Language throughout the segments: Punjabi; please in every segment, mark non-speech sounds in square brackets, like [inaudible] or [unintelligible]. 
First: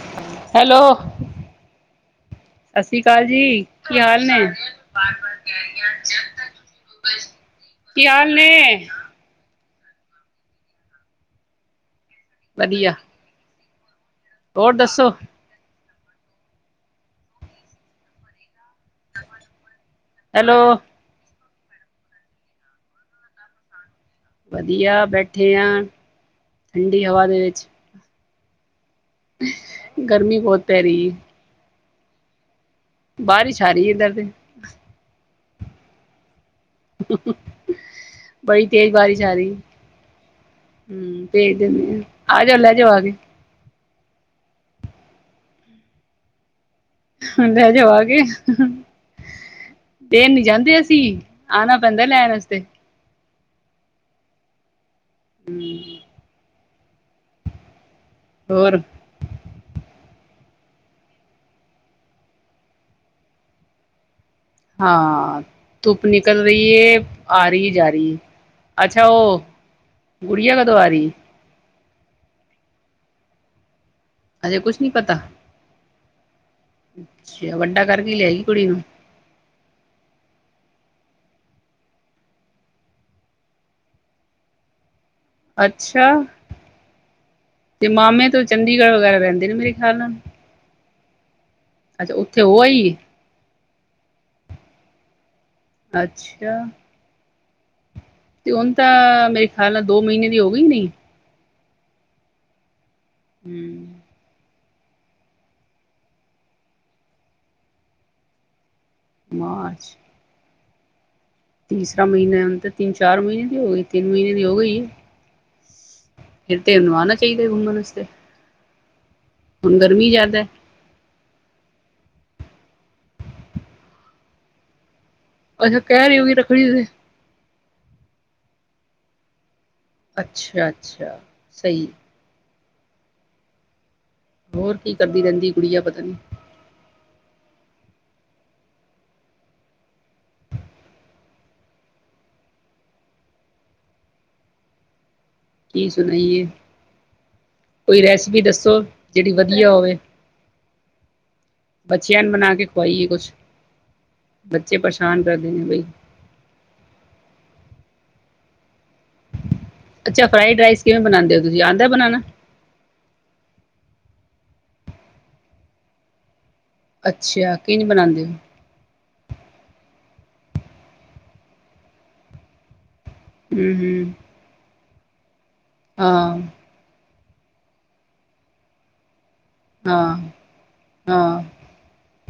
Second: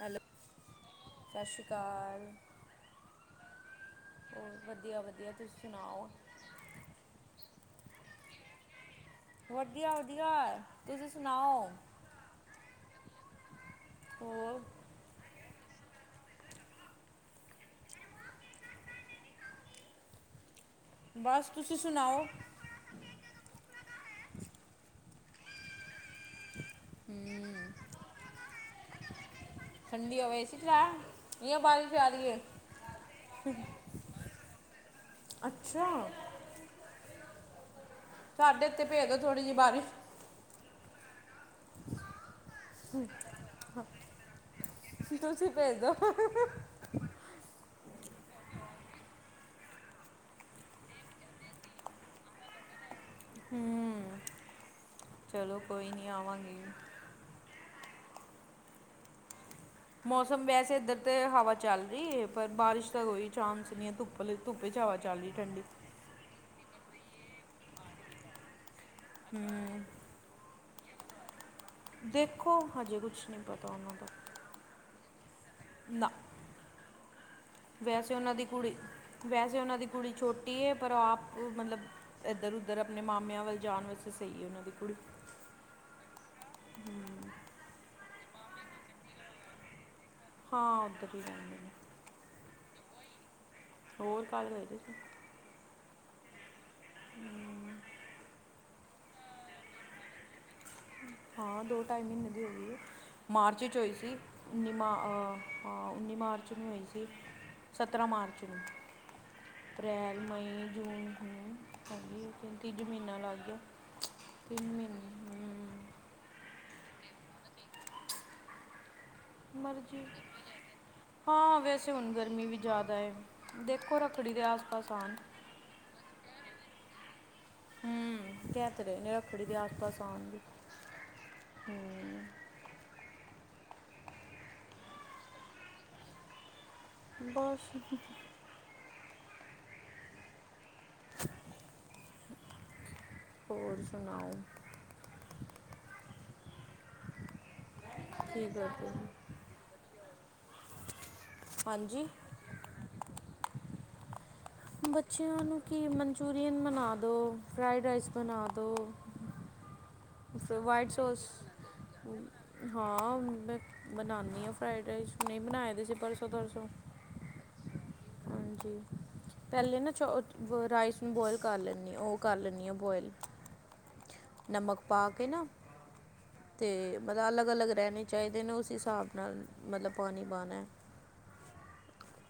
ਹੈਲੋ। ਹੈਲੋ ਸਤਿ ਸ੍ਰੀ ਅਕਾਲ ਸਤਿ ਸ੍ਰੀ ਅਕਾਲ ਜੀ ਕੀ ਹਾਲ ਨੇ। ਹੋਰ ਵਧੀਆ ਵਧੀਆ ਤੁਸੀਂ ਸੁਣਾਓ ਕੀ ਹਾਲ ਨੇ। ਵਧੀਆ ਵਧੀਆ ਤੁਸੀਂ ਸੁਨਾਓ। ਵਧੀਆ। ਹੋਰ ਦੱਸੋ? ਹੈਲੋ ਬਸ ਤੁਸੀਂ ਸੁਨਾਓ। ਵਧੀਆ ਬੈਠੇ ਹਾਂ ਠੰਡੀ ਹਵਾ ਦੇ ਵਿੱਚ। ਠੰਡੀ ਹਵਾ ਗਰਮੀ ਏ ਸੀ ਬਹੁਤ ਪੈ ਰਹੀ ਹੈ ਚਲਾਇਆ। ਬਾਰਿਸ਼ ਆ ਰਹੀ ਏ। ਬਾਰਿਸ਼ ਆ ਰਹੀ ਹੈ ਇੱਧਰ ਤੇ ਸਾਡੇ ਬੜੀ ਇੱਥੇ ਤੇਜ਼ ਭੇਜ ਦੋ ਬਾਰਿਸ਼ ਆ ਥੋੜ੍ਹੀ ਜਿਹੀ ਰਹੀ। ਬਾਰਿਸ਼ ਭੇਜ ਦਿੰਦੇ ਹਾਂ, ਆਜਾ ਲੇਜਾ ਤੁਸੀਂ ਭੇਜ ਦੋ ਹਜੇਵਾ [unintelligible] [unintelligible] ਫੇਰ ਨੀ ਜਾਂਦੇ ਅਸੀਂ, ਆਨਾ ਪੈਂਦਾ ਲੈਣ ਆਸਤੇ ਚਲੋ ਕੋਈ ਨੀ ਆਵਾਂਗੇ ਹੋਰ ਮੌਸਮ ਵੈਸੇ ਇੱਧਰ ਤੇ ਹਵਾ ਚੱਲ ਰਈ ਏ, ਪਰ ਬਾਰਿਸ਼ ਦਾ ਕੋਈ ਚਾਂਸ ਨੀ ਏ, ਧੁੱ। ਭਲੇ ਧੁੱਪੇ ਚ, ਹਵਾ ਚੱਲ ਰਈ ਹਾਂ ਠੰਡੀ। ਧੁੱਪ ਨਿਕਲ ਰਈ ਏ, ਆ ਰਈ ਜਾ ਰਈ, ਅੱਛਾ ਉਹ ਹੂੰ ਗੁੜੀਆ ਕਦੋਂ ਆ ਰਈ? ਦੇਖੋ, ਹਜੇ ਕੁਛ ਨਈ ਪਤਾ ਉਨਾਂ ਦਾ। ਹਜੇ ਕੁਛ ਨੀ ਪਤਾ। ਨਾ। ਅੱਛਾ ਵੱਨ। ਵੈਸੇ ਉਨਾਂ ਦੀ ਕੁੜੀ, ਵੈਸੇ ਉਹਨਾਂ ਦੀ ਕੁੜੀ ਛੋਟੀ ਏ ਪਰ ਆਪ ਮਲਬ ਇੱਧਰ-ਉਧਰ ਆਪਣੇ ਮਾਮਿਆਂ ਵੱਲ ਜਾਣ ਵਾਸਤੇ ਸਈ ਏ, ਉਨ੍ਹਾਂ ਦੀ ਕੁੜੀ। ਅੱਛਾ, ਤੇ ਮਾਮੇ ਤੋਂ ਚੰਡੀਗੜ੍ਹ ਵਗੈਰਾ ਰੈਂਦੇ ਨੇ ਮੇਰੇ ਖਿਆਲ ਨਾਲ। ਹਾਂ, ਓਧਰ ਈ ਰੈਂਦੇ ਨੇ। ਅੱਛਾ ਉੱਥੇ ਉਹ ਆਈ। ਔਰ, ਕਰ ਏਦੇ ਚ। ਅੱਛਾ! [inaudible] ਤੇ ਹੁਣ ਤਾਂ, ਮੇਰੇ ਖਿਆਲ ਨਾਲ ਦੋ ਮਈਨੇ ਦੀ ਹੋ ਗਈ ਨਈ। ਹਾਂ ਦੋ-ਢਾਈ ਮੀਨੇ ਦੀ ਹੋ ਗਈ ਏ, ਮਾਰਚ ਚ ਹਮ ਹੋਈ ਸੀ। ਉੱਨੀ ਮਾ ਆ, ਆ ਉੱਨੀ ਮਾਰਚ ਨੂੰ ਹੋਈ ਸੀ, ਸਤਰ੍ਹਾਂ ਮਾਰਚ ਨੂੰ। ਮਾਰਚ ਪ੍ਰੈਲ, ਮਈ, ਜੂਨ। ਹੂੰ ਤੀਸਰਾ ਹੈਗੀ ਮਹੀਨਾ ਏ ਤਿੰਨ ਹੁਨ ਤੇ, ਤੀਜ ਮਹੀਨਾ ਤਿੰਨ-ਚਾਰ ਲੱਗ ਮਹੀਨੇ ਗਿਆ ਦੀ ਹੋ ਗਈ ਤਿੰਨ ਮਹੀਨੇ ਦੀ ਹੋ ਤਿੰਨ ਗਈ ਮਹੀਨੇ ਹੂੰ ਫਿਰ ਤੇ ਉਹਨੂੰ ਆਣਾ ਚਾਹੀਦੇ ਗੁਮੰਣ ਵਸਤੇ ਮਰਜ਼ੀ ਜ਼ਿਆਦਾ ਹੈ ਹਾਂ, ਵੈਸੇ ਹੁਨ ਗਰਮੀ ਵੀ ਜਾਦਾ ਏ, ਦੇਖੋ ਰੱਖੜੀ ਦੇ ਆਸ-ਪਾਸ ਆਣ ਅੱਛਾ ਕਿਹ ਰੀ ਹੋਗੀ ਰੱਖੜੀ ਤੇ ਹਮ, ਕਿਹ ਤੇ ਰਹੇ ਨੇ ਰੱਖੜੀ ਦੇ ਆਸ-ਪਾਸ ਆਉਣਗੇ। ਅੱਛਾ-ਅੱਛਾ, ਸਈ। ਹੂੰ ਹੋਰ ਕੀ ਕਰਦੀ ਰਹਿੰਦੀ ਕੁੜੀਆ ਪਤਾ ਨੀ ਬਸ ਹੋਰ ਸੁਣਾਓ ਕੀ ਸੁਣਾਈਏ, ਕੋਈ ਰੈਸਪੀ ਕੀ ਕਰਦੇ ਦੱਸੋ, ਹੋ? ਜਿਹੜੀ ਵਧੀਆ ਹੋਵੇ ਹਾਂਜੀ ਬੱਚਿਆਨ ਬਣਾ ਕੇ ਖੁਆਈਏ ਕੁਛ, ਬੱਚੇ ਪਰੇਸ਼ਾਨ ਕਰਦੇ ਨੇ ਬਈ। ਚੂਰੀਅਨ ਬਨਾ ਦੋ, ਫਰਾਈਡ ਰਾਈਸ ਬਨਾ ਦੋ ਅੱਛਾ ਫਰਾਈਡ ਰਾਈਸ ਕਿਵੇਂ ਬਣਾਉਦੇ ਓ ਤੁਸੀਂ ਆਂਦਾ ਬਨਾਣਾ। ਹਾਂ, ਮੈਂ ਬਨਾਂਨੀ ਆਂ ਫਰਾਈਡ ਰਾਈਸ ਹੁਨੀ ਬਣਾਏ ਦੇ ਸੀ ਪਰਸੋਂ-ਤਰਸੋਂ। ਅੱਛਾ, ਕੀ ਨੀ ਬਣਾਦੇ? ਜੀ, ਪਹਿਲੇ ਨਾ ਚ ਰਾਈਸ ਨੂੰ ਬੋਇਲ ਕਰ ਲੈਂਨੀ, ਉਹ ਕਰ ਲੈਂਨੀ ਆ ਬੋਇਲ ਹੂੰ-ਹੂੰ ਨਮਕ ਪਾ ਕੇ ਨਾ, ਤੇ ਮਲਬ ਅਲੱਗ-ਅਲੱਗ ਰਹਿਣੇ ਚਾਹੀਦੇ ਨੇ ਉਸ ਹਿਸਾਬ ਨਾਲ, ਹਾਂ ਮਲਬ ਪਾਣੀ ਹਾਂ ਪਾਣਾ ਐ [inaudible] ਹਾਂ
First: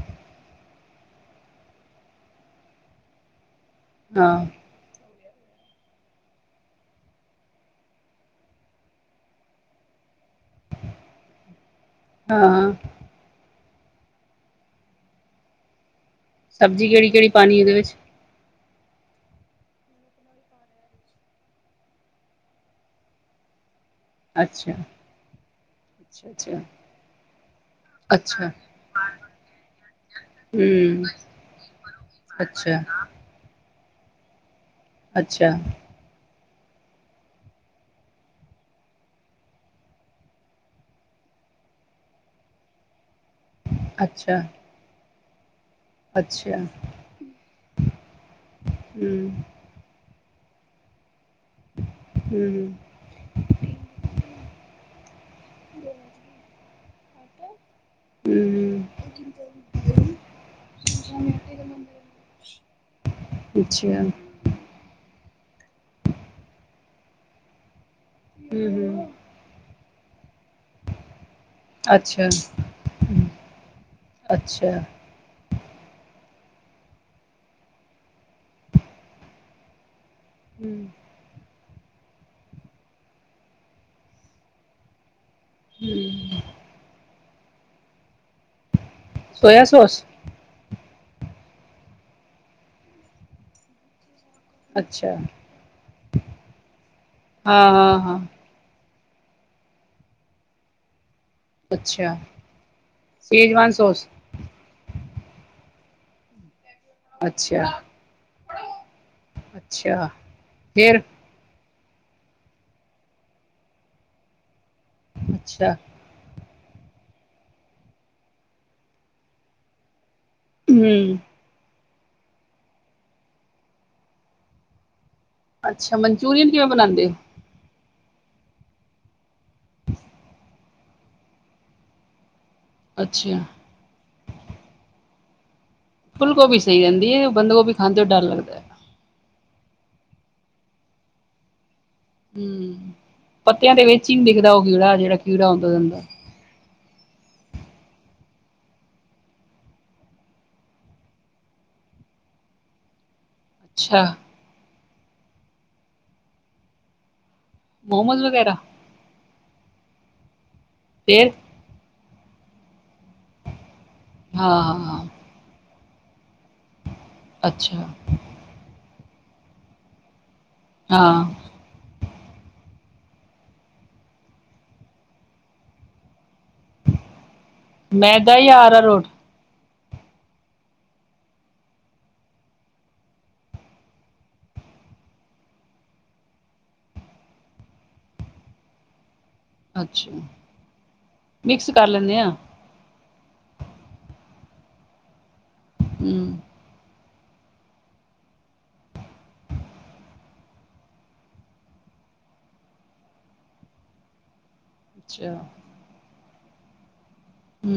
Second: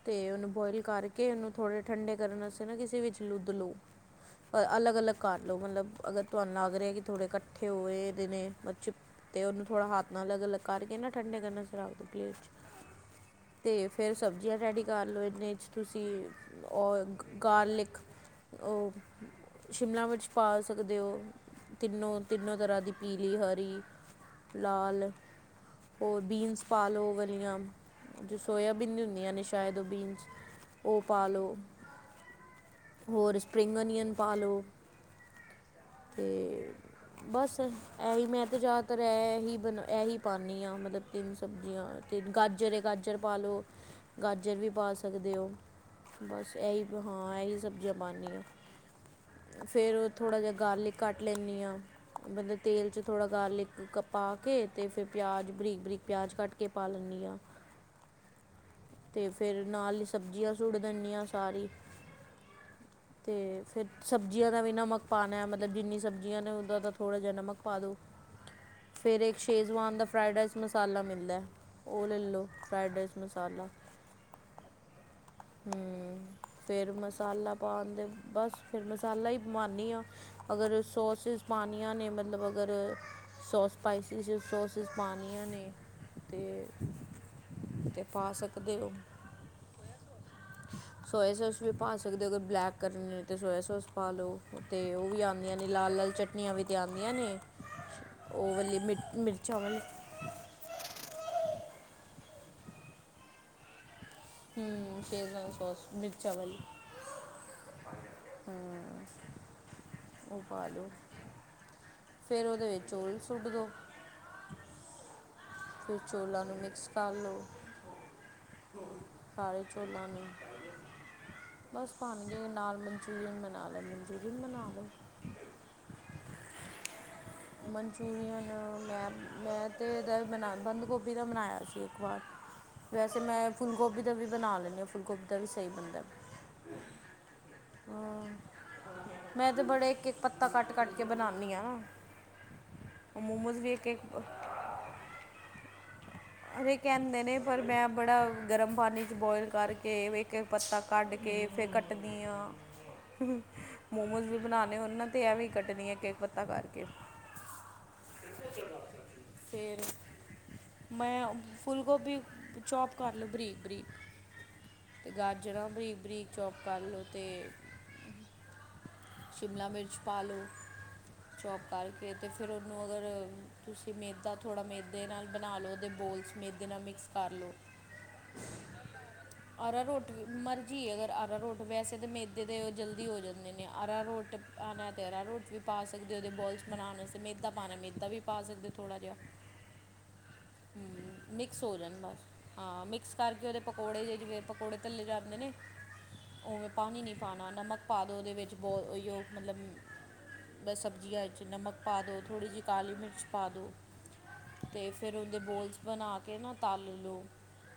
ਤੇ, ਉਹਨੂੰ ਬੁਆਇਲ ਕਰਕੇ ਓਹਨੂੰ ਥੋੜ੍ਹੇ ਠੰਡੇ ਕਰਨ ਵਾਸਤੇ ਨਾ ਕਿਸੇ ਵਿੱਚ ਲੁੱਧ ਲੋ। ਹਾਂ। ਅਲੱਗ-ਅਲੱਗ ਕਰ ਲਓ ਮਲਬ ਅਗਰ ਤੁਹਾਨੂੰ ਲਗ ਰਿਹਾ ਹੈ ਕਿ ਥੋੜ੍ਹੇ ਕੱਠੇ ਹੋਏ ਦੇ ਨੇ [unintelligible] ਤੇ ਉਹਨੂੰ ਥੋੜ੍ਹਾ ਹੱਥ ਨਾਲ ਅਲਗ-ਅਲਗ ਕਰਕੇ ਨਾ ਠੰਡੇ ਕਰਨਾ [unintelligible] ਚ, ਹਾਂ ਤੇ ਫਿਰ ਸਬਜ਼ੀਆਂ ਰੈਡੀ ਕਰ ਲਓ ਇਨੇ 'ਚ ਤੁਸੀਂ ਸਬਜ਼ੀ ਔ, ਕਿਹੜੀ ਕਿਹੜੀ ਪਾਣੀ ਉਹਦੇ ਵਿੱਚ ਗਾਰਲਿਕ ਔ, ਸ਼ਿਮਲਾ ਮਿਰਚ ਪਾ ਸਕਦੇ ਓ ਤਿੰਨੋ-ਤਿੰਨੋ ਤਰ੍ਹਾਂ ਦੀ ਪੀਲੀ, ਹਰੀ ਅੱਛਾ ਲਾਲ, ਹੋਰ ਅੱਛਾ ਬੀਨਸ ਪਾ ਲਓ ਵਲੀਆਂ ਜੋ ਅੱਛਾ ਅੱਛਾ ਸੋਇਆਬੀਨ ਹੁੰਦੀਆਂ ਨੇ ਸ਼ਾਇਦ ਉਹ ਬੀਨਸ, ਉਹ ਹਮ ਪਾ ਲੋ ਅੱਛਾ। ਹੋਰ, ਸਪਰਿੰਗ ਓਨੀਅਨ ਪਾ ਲਉ ਅੱਛਾ। ਤੇ। ਬਸ, ਇਹੀ ਮੈਂ ਤਾਂ, ਜ਼ਿਆਦਾਤਰ ਇਹੀ ਬਣਾ, ਇਹੀ ਪਾਉਂਦੀ ਹਾਂ, ਮਤਲਬ ਤਿੰਨ ਸਬਜ਼ੀਆਂ ਤੇ ਗਾਜਰ ਹੈ, ਗਾਜਰ ਪਾ ਲਓ, ਅੱਛਾ ਗਾਜਰ ਵੀ ਪਾ ਸਕਦੇ ਹੋ। ਬਸ ਅੱਛਾ ਇਹੀ ਹਾਂ, ਇਹੀ ਸਬਜ਼ੀਆਂ ਪਾਂਨੀ ਆ। ਹਮ ਫਿਰ, ਥੋੜ੍ਹਾ ਜਿਹਾ, ਗਾਰਲਿਕ ਕੱਟ ਲੈਂਨੀ ਆ। ਬਲਦੇ ਹਮ ਤੇਲ ਚ, ਥੋੜ੍ਹਾ ਗਾਰਲਿਕ ਪਾ ਕੇ, ਤੇ ਫਿਰ ਪਿਆਜ ਬਰੀਕ-ਬਰੀਕ ਪਿਆਜ, ਕੱਟ ਕੇ ਪਾ ਲੈਂਦੀ ਹਾਂ। ਹਮ ਤੇ, ਫਿਰ ਨਾਲ ਹੀ, ਸਬਜ਼ੀਆਂ ਸੁੱਟ ਦਿੰਨੀ ਆ, ਸਾਰੀ। ਤੇ, ਫਿਰ ਅੱਛਾ ਸਬਜ਼ੀ ਜਿੰਨਾ, ਦਾ ਵੀ ਨਮਕ ਪਾਉਣਾ, ਮਤਲਬ ਜਿੰਨੀਆਂ ਸਬਜ਼ੀਆਂ ਨੇ, ਉਹਦਾ ਦਾ ਥੋੜ੍ਹਾ ਜਿਹਾ ਨਮਕ ਪਾ ਦਉ। ਹਮ ਫਿਰ, ਇੱਕ ਸ਼ੇਜ਼ਵਾਨ ਦਾ, ਫਰਾਈਡ ਰਾਈਸ ਮਸਾਲਾ ਮਿਲਦਾ। ਉਹ ਲੈ ਅੱਛਾ ਲਉ, ਫਰਾਾਈਡ ਰਾਈਸ ਮਸਾਲਾ। ਅੱਛਾ ਹਮ, ਫਿਰ ਮਸਾਲਾ ਪਾਉੰਦੇ, ਬਸ ਫਿਰ ਮਸਾਲਾ ਹੀ ਪਾਂਨੀ ਆਂ। ਅਗਰ, ਹਮ ਸੋਸਿਸ ਪਉਣੀਆਂ ਨੇ, ਮਤਲਬ ਅਗਰ ਸੌਸ ਸਪਾਈਸਿਸ ਸੌਸ ਤੁਸੀ, ਪਾਉਣੀਆਂ ਨੇ, ਹੂੰ ਤੇ ਪਾ ਸਕਦੇ ਹੋ। Soya sauce? ਸੋਇਆ ਸੋਸ ਵੀ ਪਾ ਸਕਦੇ, ਅਗਰ ਬਲੈਕ ਕਰਨੀ ਹੋਏ ਤੇ ਤਾਂ ਸੋਇਆ ਸੋਸ ਪਾ ਲਓ ਤੇ, ਅੱਛਾ ਉਹ ਵੀ ਆਉਂਦੀਆਂ ਨੇ ਲਾਲ-ਲਾਲ ਚਟਨੀਆਂ ਵੀ ਤੇ ਆਉਂਦੀਆਂ ਨੇ ਹਾਂ ਹਾਂ ਹਾਂ ਉਹ ਵਾਲੀ ਮਿਰਚ, ਮਿਰਚਾਂ ਵਾਲੀ- ਅੱਛਾ, ਸ਼ੇਜਵਾਨ ਸੋਸ? ਹਮ, ਸ਼ੇਜ਼ਾਨ ਸੋਸ ਮਿਰਚਾ ਵਾਲੀ। ਅੱਛਾ-ਅੱਛਾ। ਉਹ, ਪਾ ਲਉ? ਫਿਰ, ਉਹਦੇ ਵਿੱਚ ਆਇਲ ਸੁੱਟ ਦਿਉ। ਅੱਛਾ। ਫਿਰ ਚੌਲਾਂ ਨੂੰ, ਮਿਕਸ ਕਰ ਲਉ। ਸਾਰੇੇ, ਚੌਲਾਂ ਨੂੰ। ਹਮ। ਬਸ, ਭਾਵੇਂ ਜੇ ਨਾਲ ਮਨਚੂਰੀਅਨ ਬਣਾ ਲਏਮਨਚੂਰੀਅਨ ਬਣਾ ਲਓ। ਅੱਛਾ, ਮਨਚੂਰੀਅਨ ਕਿਵੇਂ ਬਣਾਉਂਦੇ ਹੋ? ਮਨਚੂਰੀਅਨ ਮੈਂ, ਮੈਂ ਤੇ ਇਹਦਾ ਬਣਾ, ਬੰਦ ਗੋਭੀ ਦਾ ਬਣਾਇਆ ਸੀ ਇੱਕ ਵਾਰ। ਵੈਸੇ ਅੱਛਾ ਮੈਂ ਫੁੱਲ ਗੋਭੀ ਦਾ ਵੀ ਬਣਾ ਲੈਂਦੀ ਹਾਂ। ਫੁੱਲ ਗੋਭੀ ਦਾ ਵੀ ਸਹੀ ਬਣਦਾ। ਫੁੱਲ ਗੋਭੀ ਸਹੀ ਰਹਿੰਦੀ ਹੈ। ਬੰਦ ਗੋਭੀ ਖਾਂਦੇ ਹੋਏ ਡਰ ਅਮ, ਲਗਦਾ। ਮੈਂ ਤੇ ਬੜੇ, ਇੱਕ-ਇੱਕ ਪੱਤਾ ਕੱਟ-ਕੱਟ ਕੇ ਬਣਾਨੀ ਆ। ਹਮ, ਪੱਤਿਆਂ ਤੇ ਵਿੱਚ ਹੀ ਇੱਕ ਨੀ ਦਿਖਦਾ, ਉਹ ਕੀੜਾ ਜਿਹੜਾ, ਕੀੜਾ ਹੁੰਦਾ ਉਹਦੇ ਅੰਦਰ। ਅਰੇ, ਕਹਿੰਦੇ ਨੇ, ਪਰ ਮੈਂ ਬੜਾ ਗਰਮ ਪਾਣੀ ਚ ਬੋਇਲ ਕਰਕੇ ਕੇ, ਪੱਤਾ ਕੱਢ ਕੇ, ਫਿਰ ਕੱਟਦੀ ਹਾਂ। ਅੱਛਾ ਮੋਮੋਸ ਵੀ, ਬਣਾਉਂਦੇ ਹੋਣ ਨਾ, ਤੇ ਐਵੇਂ ਈ ਕੱਟਦੀ ਹਾਂ, ਇੱਕ- ਇਕੱ ਪੱਤਾ ਕਰਕੇ। ਮੋਮੋਜ਼ ਵਗੈਰਾ? ਫੇਰ, ਮੈਂ ਫੇਰ ਫੁੱਲ ਗੋਭੀ, ਚੌਪ ਕਰ ਲਓ, ਬਰੀਕ- ਬਰੀਕ ਹਾਂ -ਹਾਂ। ਤੇ ਗਾਜਰਾਂ, ਬਰੀਕ-ਬਰੀਕ ਚੋਪ ਕਰ ਲਓ ਤੇ ਅੱਛਾ ਸ਼ਿਮਲਾ, ਮਿਰਚ ਪਾ ਲਓ। ਹਾਂ। ਚੌਪ ਕਰਕੇ, ਤੇ ਫਿਰ ਉਹਨੂੰ, ਅਗਰ ਤੁਸੀਂ ਮੇਦਾ ਥੋੜ੍ਹਾ ਮੇਦੇ ਨਾਲ ਬਣਾ ਲਓ, ਤੇ ਬੋਲਸ ਮੇਦੇ ਇਹਦੇ ਨਾਲ ਮਿਕਸ ਕਰ ਲਓ। ਮੈਦਾ, ਯਾਰ ਅਰਾ ਰੋਟ? ਆਰਾ ਰੋਟ, ਮਰਜ਼ੀ ਹੈ, ਅਗਰ ਅਰਾ ਰੋਟ, ਵੈਸੇ ਤਾਂ ਮੈਦੇ ਦੇ ਜਲਦੀ ਹੋ ਜਾਂਦੇ ਨੇ, ਆਰਾ ਰੁਟ ਮੈ ਤਾ ਅਰਾਰੋਟ ਵੀ ਪਾ ਸਕਦੇ ਹੋ ਉਹਦੇ ਬਲੱਸ ਬਣਾਉਣ ਵਸਤੇ ਮੈਦਾ ਪਾਣਾ ਮੈਦਾ ਵੀ ਪਾ ਸਕਦੇ ਹੋ ਧੋੜਾ ਜਿਹਾ। ਅੱਛਾ। ਹੂੰ, ਮਿਕਸ ਹੋ ਕਰ ਜਾਣ ਲੈਂਦੇ ਬਸ। ਆ ਹਾਂ, ਮਿਕਸ ਕਰਕੇ ਉਹਦੇ ਪਕੌੜੇ ਜੇ ਜਿਵੇ ਪਕੌੜੇ ਤਲੇ ਜਾਂਦੇ ਨੇ। ਹੂੰ। ਉਹੈਂ ਪਾਣੀ ਨਹੀਂ ਪਾਣਾ ਨਮਕ ਪਾਦੋ ਉਹਦੇ ਵਿੱਚ ਬੋਲ ਉਹ ਹੀਓ ਮਤਲਬ ਬਸ ਸਬਜ਼ੀਆਂ ਵਿੱਚ ਨਮਕ ਪਾ ਦਿਉ, ਥੋੜ੍ਹੀ ਜਿਹੀ ਕਾਲੀ ਮਿਰਚ ਪਾ ਦਿਓ। ਤੇ ਫਿਰ ਅੱਛਾ ਉਹਦੇ ਬੋਲਸ ਬਣਾ ਕੇ ਨਾ ਤਲ ਲਉ। ਹੂੰ।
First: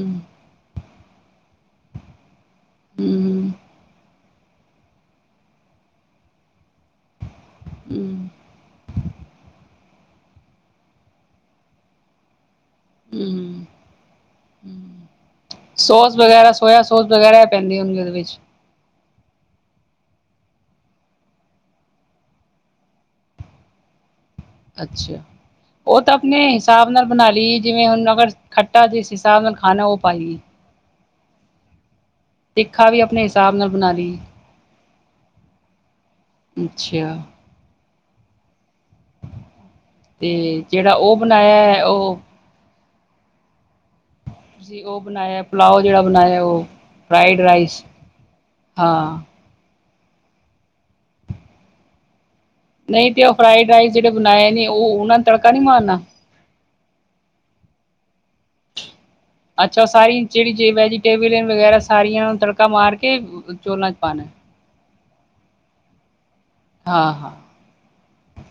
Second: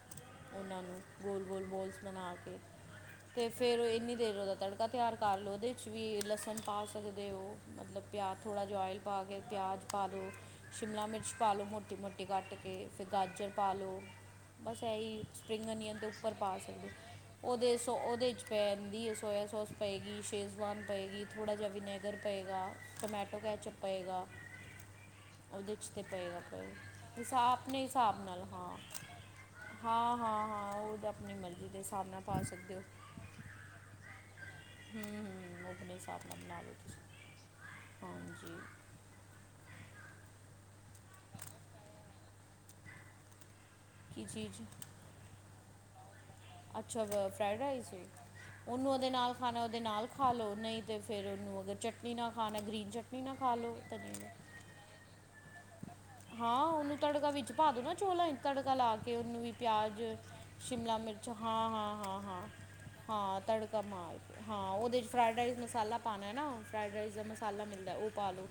ਉਹਨਾਂ ਨੂੰ ਗੋਲ-ਗੋਲ ਬੋਲਸ ਬਣਾ ਕੇ ਤੇ ਹੂੰ ਫੇਰ ਇਨੀ ਦੇਰ ਉਹਦਾ ਤੜਕਾ ਤੜਕਾ ਤਿਆਰ ਕਰ ਲਓ ਉਹਦੇ ' ਵੀ ਲਸਣ ਪਾ ਸਕਦੇ ਹੋ ਮਤਲਬ ਹੂੰ ਪਿਆ ਥੋੜ੍ਹਾ ਜਿਹਾ ਓਇਲ ਪਾ ਕੇ ਪਿਆਜ਼ ਪਾ ਲਉ, ਸ਼ਿਮਲਾ ਮਿਰਚ ਪਾ ਲਉ ਮੋਟੀ-ਮੋਟੀ ਕੱਟ ਕੇ। ਫਿਰ ਗਾਜਰ ਪਾ ਲਓ। ਬਸ ਇਹਹੀ ਸਪ੍ਰਿੰਗ ਅਨੀਅਨ ਦੇ ਸੋਸ ਉਪਰ ਵਗੈਰਾ ਪਾ ਸੋਇਆ ਸਕਦੇ ਸੋਸ ਵਗੈਰਾ ਹੋ ਪੈਂਦੀ ਹੋਣਗੀ ਉਹਦੇ ਉਹਦੇ-ਉਹਦੇ ਵਿੱਚ ਚ ਪੈਂਦੀ ਹੈ ਸੋਇਆ ਸੋਸ ਪਏਗੀ, ਸ਼ੇਜ਼ਵਾਨ ਪਏਗੀ ਥੋੜ੍ਹਾ ਜਿਹਾ ਵਿਨੇਗਰ ਪਏਗਾ। ਟੋਮੈਟੋ ਕੈਚਪ ਪਏਗਾ। ਅੱਛਾ, ਉਹਦੇ 'ਚ ਤੇ ਉਹ ਤਾਂ ਪਏਗਾ ਆਪਣੇ ਪਏ ਹਿਸਾਬ ਉਹਦੇ ਨਾਲ ਬਣਾ ਹਿਸਾਬ ਲਈਏ ਆਪਣੇ ਜਿਵੇਂ ਹੁਣ ਹਿਸਾਬ ਅਗਰ ਨਾਲ ਹਾਂ ਖੱਟਾ ਜਿਸ ਹਿਸਾਬ ਨਾਲ ਖਾਣਾ ਉਹ ਹਾਂ ਪਾਈਏ। ਹਾਂ ਹਾਂ, ਉਹ ਤਾਂ ਆਪਣੀ ਮਰਜ ਜਿ ਦੇ ਹਿਸਾਬ ਨਾਲ ਪਾ ਤਿੱਖਾ ਵੀ ਆਪਣੇ ਹਿਸਾਬ ਨਾਲ ਬਣਾ ਲਈਏ। ਹੂੰ-ਹੂੰ, ਉਹ ਆਪਣੇ ਹਿਸਾਬ ਨਾਲ ਬਣਾ ਲੋ, ਅੱਛਾ ਹਾਂਜੀ। ਤੇ ਜਿਹੜਾ ਉਹ ਬਣਾਇਆ ਹੈ ਉਹ ਕੀ ਚੀਜ਼ ਜੀ, ਉਹ ਬਣਾਇਆ ਪੁਲਾਓ ਜਿਹੜਾ ਬਣਾਇਆ ਉਹ। ਅੱਛਾ ਫਰਾਈਡ ਰਾਈਸ ਉਹਨੂੰ ਉਹਦੇ ਹਾਂ ਨਾਲ਼। ਖਾਣਾਂ ਉਹਦੇ ਨਾਲ਼ ਖਾਂ ਲਓ ਨਹੀਂ ਤੇ ਫ਼ਿਰ ਉਹਨੂੰ ਅਗਰ ਚਟ। ਪੀਨਾ ਖਾਣਾਂ ਗਰੀ। ਨਹੀਂ ਤੇ ਉਹ ਫਰਾਈਡ ਰਾਈਸ ਜਿਹੜੇ ਬਣਾਏ ਨੇਂ ਉਹ ਉਹਨਾਂ ਨੂੰ ਤੜਕਾ ਨੀਂ ਮਾਰਨਾਂ? ਹਾਂ ਉਹਨੂੰ ਤੜਕਾ ਵਿੱਚ ਪਾ ਦੋ ਨਾ ਚੋਲਾਂ ਚ ਤੜਕਾ ਲਾ ਕੇ। ਕੇ ਉਹਨੂੰ ਵੀ ਅੱਛਾ ਉਹ ਪਿਆਜ਼ ਸਾਰੀ ਜਿਹੜੀ ਜੇ ਸ਼ਿਮਲਾ ਮਰਚ ਵੈਜੀਟੇਬਲ ਹਾਂ- ਵਗੈਰਾ ਹਾਂ -ਹਾਂ ਸਾਰੀਆਂ ਨੂੰ -ਹਾਂ- ਤੜਕਾ ਮਾਰ ਕੇ ਹਾਂ ਤੜਕਾ ਚੋਲਾਂ ਚ ਮਾਰ। ਪਾਣਾ ਹਾਂ ਉਹਦੇ 'ਚ ਫਰਾਈਡ ਰਾਈਸ ਮਸ਼ਾਲਾਂ ਪਾਣਾ ਨਾ ਫਰਾਈਡ ਹਾਂ ਰਾਈਸ ਦਾ ਹਾਂ ਮਸ਼ਾਲਾਂ ਮਿਲ਼ਦਾ ਉਹ ਪਾ ਲਓ।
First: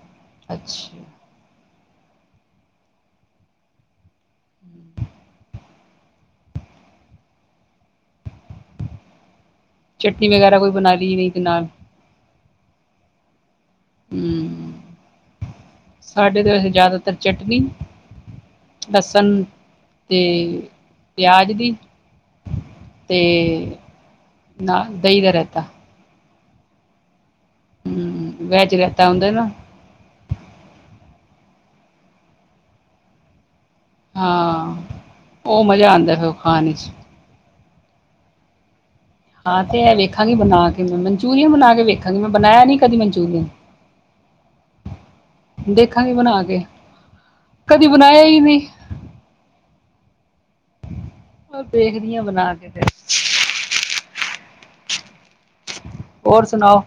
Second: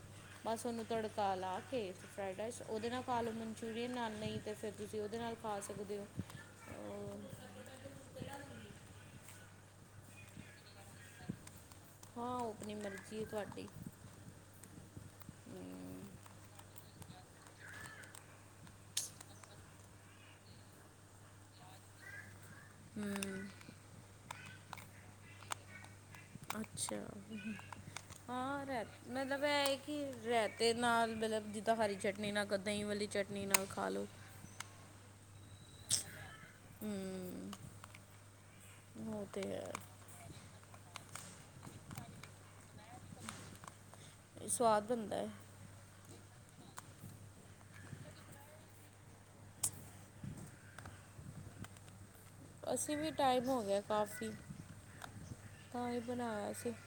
ਬਸ ਉਹਨੂੰ ਅੱਛਾ ਤੜਕਾ ਲਾ ਕੇ। ਫਰਾਈਡ ਰਾਈਸ ਉਹਦੇ ਨਾਲ਼ ਖਾ ਲਓ ਮਨਚੂਰੀਅਨ ਨਾਲ਼ ਨਹੀਂ ਤੇ ਫ਼ਿਰ ਤੁਸੀਂ ਉਹਦੇ ਨਾਲ਼ ਖਾਂ ਸਕਦੇ ਹੋ। ਹੋਰ ਚਟਨੀ ਵਗੈਰਾ ਕੋਈ ਬਣਾ ਲਈਏ, ਇਹਦੇ ਨਾਲ। ਹਾਂ, ਉਹ ਆਪਣੀ ਮਰਜ਼ੀ ਹੈ ਤੁਹਾਡੀ। ਹੂੰ, ਹਮ, ਸਾਡੇ ਤੇ ਵੈਸੇ ਜ਼ਿਆਦਾਤਰ ਚਟਨੀ ਲਸਣ ਤੇ ਪਿਆਜ ਦੀ। ਤੇ ਹਮ ਨਾਲ ਦਹੀਂ ਦਾ ਰਹਿਤਾ। ਅੱਛਾ, ਹਮ ਹਾ ਵੈਜ ਰਾਯ ਰਾਇਤਾ ਹੁੰਦਾ ਮਤਲਬ ਨਾ ਏ ਕੇ ਰਾਇਤੇ ਨਾਲ ਮਤਲਬ ਜਿੱਦਾਂ ਹਰੀ ਚਟਨੀ ਨਾਲ, ਦਹੀਂ ਵਾਲੀ ਚਟਨੀ ਨਾਲ ਖਾ ਲਉ। ਹਾਂ, ਉਹ ਮਜ਼ਾ ਆਉਂਦਾ ਫਿਰ ਖਾਣ ਇਚ। ਹਮ ਉਹ ਹਾਂ, ਹੈ ਤੇ ਇਹ ਵੇਖਾਂਗੀ ਬਣਾ ਕੇ ਮੈਂ ਮਨਚੂਰੀਅਨ ਬਣਾ ਕੇ ਵੇਖਾਂਗੀ ਮੈਂ ਬਣਾਇਆ ਨੀ ਕਦੀ ਮਨਚੂਰੀਅਨ। ਸਵਾਦ ਬਣਦਾ ਹੈ। ਦੇਖਾਗੀ ਬਣਾਂ ਕੇ, ਕਦੀਂ ਬਣਾਈਆਂ ਹੀ ਨਹੀਂ। [inaudible] ਹੋ ਦੇਖਦੀ ਹਾਂ ਬਣਾਂ। ਅਸੀਂ ਵੀ ਟਾਇਮ ਹੋਗਿਆ ਕਾਫ਼ੀ ਤਾਂ ਹੀ ਹੋਰ ਬਣਾਇਆਂ ਸੀਂ। ਸੁਣਾਓ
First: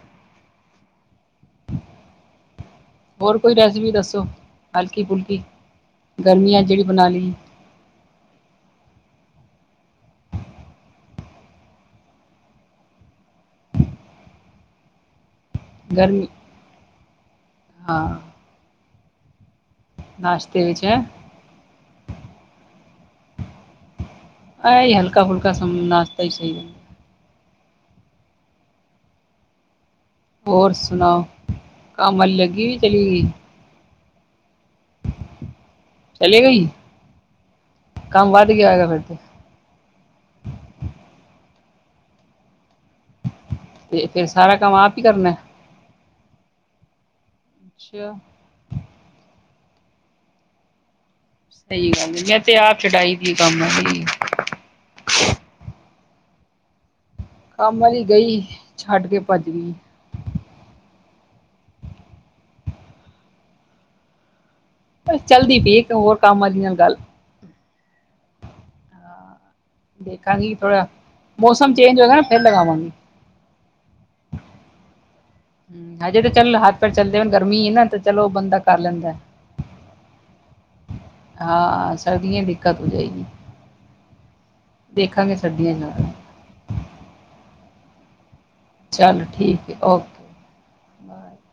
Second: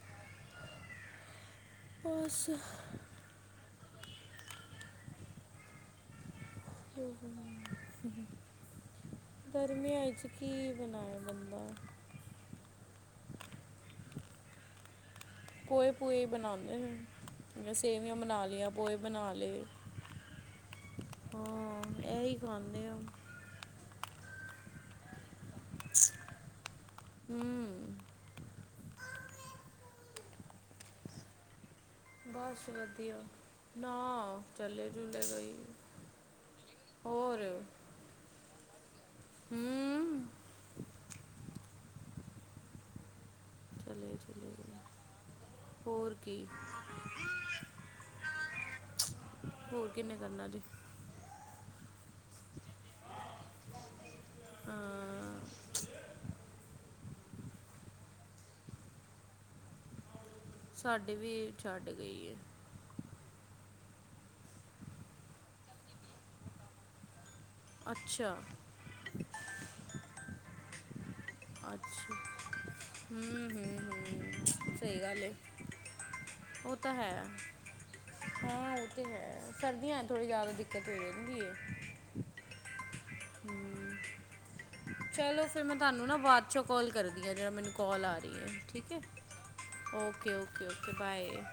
ਬਸ। ਹੋਰ ਕੋਈ ਰੈਸਪੀ ਦੱਸੋਂ, ਹਲਕੀ ਫੁਲਕੀ ਗਰਮੀਆਂ ਜਿਹੜੀ ਬਣਾਂ ਲਈਏ। ਗਰਮੀਆਂ ਵਿੱਚ ਕੀ ਬਣਾਏ ਬੰਦਾਂ। ਪੋਹੇ ਪੂਹੇ ਗਰਮੀ ਬਣਾਂਦੇ ਨੇਂ, ਜਾਂ ਸੇਵੀਆਂ ਹਾਂ ਬਣਾਂ ਲਈਆਂ ਪੋਹੇ ਬਣਾਂ ਲਏ। ਨਾਸ਼ਤੇ ਵਿੱਚ ਹੈਅ। ਹਾਂ ਐਹੀ ਖਾਂਦੇ ਆ। ਐਹੀ ਹਲਕਾ ਫੁਲਕਾ ਸਮਝ ਨਾਸਤਾ ਹੀ ਸਈ। ਹੁ- ਹੁ। ਹੋਰ ਸੁਣਾਓ। ਕੰਮ ਵਾਲੀ ਲੱਗੀ ਬਸ ਹੋਈ ਚਲੀ ਵਧੀਆਂ, ਗਈ ਨਾ। ਚੱਲੇ ਜੁਲੇ ਗਈਂ ਚਲੇ ਗਈ ਹੋਰ। ਕੰਮ ਵੱਧ ਗਿਆਂ ਹੋਏਗਾ ਫ਼ਿਰ ਤੇ। ਹਮ। ਤੇ ਚਲੇਂ ਫਿਰ ਸਾਰਾ ਕੰਮ ਆਪ ਹੀ ਕਰਨਾ ਹੋਰ ਕੀ। ਅੱਛਾ। ਹੋਰ ਕਿੰਨੇਂ ਕਰਨਾਂ ਜੇ। ਸਹੀ ਗੱਲ਼ ਹੈਂ, ਮੈਂ ਤੇ ਆਪ ਛਡਾਈ ਦੀ ਕੰਮ ਆਲੀ। ਹਾਂ ਕੰਮ ਵਾਲੀ ਗਈਂ ਛੱਡ ਕੇ ਭੱਜਗੀ। ਸਾਡੇ ਵੀ ਛੱਡ ਗਈਂ ਏਂ। [inaudible] ਚੱਲਦੀ ਪਈ ਇੱਕ ਹੋਰ ਕੰਮ ਆਲੀ ਨਾਲ਼ ਗੱਲ਼। ਅੱਛਾ। ਦੇਖਾਂਗੀ ਥੋੜ੍ਹਾ। ਅੱਛਾ, ਹੂੰ-ਹੂੰ-ਹੂੰ, ਸਹੀ ਗੱਲ ਏ। ਹੂੰ, ਹਜੇ ਤਾਂ ਚੱਲ ਹੱਥ-ਪੈਰ ਚੱਲਦੇ ਪਏ ਗਰਮੀ ਹੈਨਾ ਤੇ ਚਲੋ ਉਹ ਬੰਦਾ ਹਾਂ ਕਰ ਉਹ ਤੇ ਲੈਂਦਾ। ਹੈ ਸਰਦੀਆਂ ਥੋੜੀ ਜ਼ਿਆਦਾ ਦਿੱਕਤ ਹੋ ਜਾਂਦੀ ਹੈ ਹਾਂ ਸਰਦਿਆਂ ਦਿਕਤ ਹੋ ਜਾਏਗੀ। ਹੂੰ, ਚਲੋ ਫਿਰ ਮੈਂ ਤੁਹਾਨੂੰ ਨਾ ਬਾਦ ਅੱਛਾ, ਕੋਲ ਕਰਦੀ ਹਾਂ ਜਿਹੜਾ, ਮੈਨੂੰ ਕੋਲ ਆ ਰਹੀ ਹੈ ਠੀਕ ਹੈ ਓਕੇ-ਓਕੇ-ਓਕੇ। Okay bye.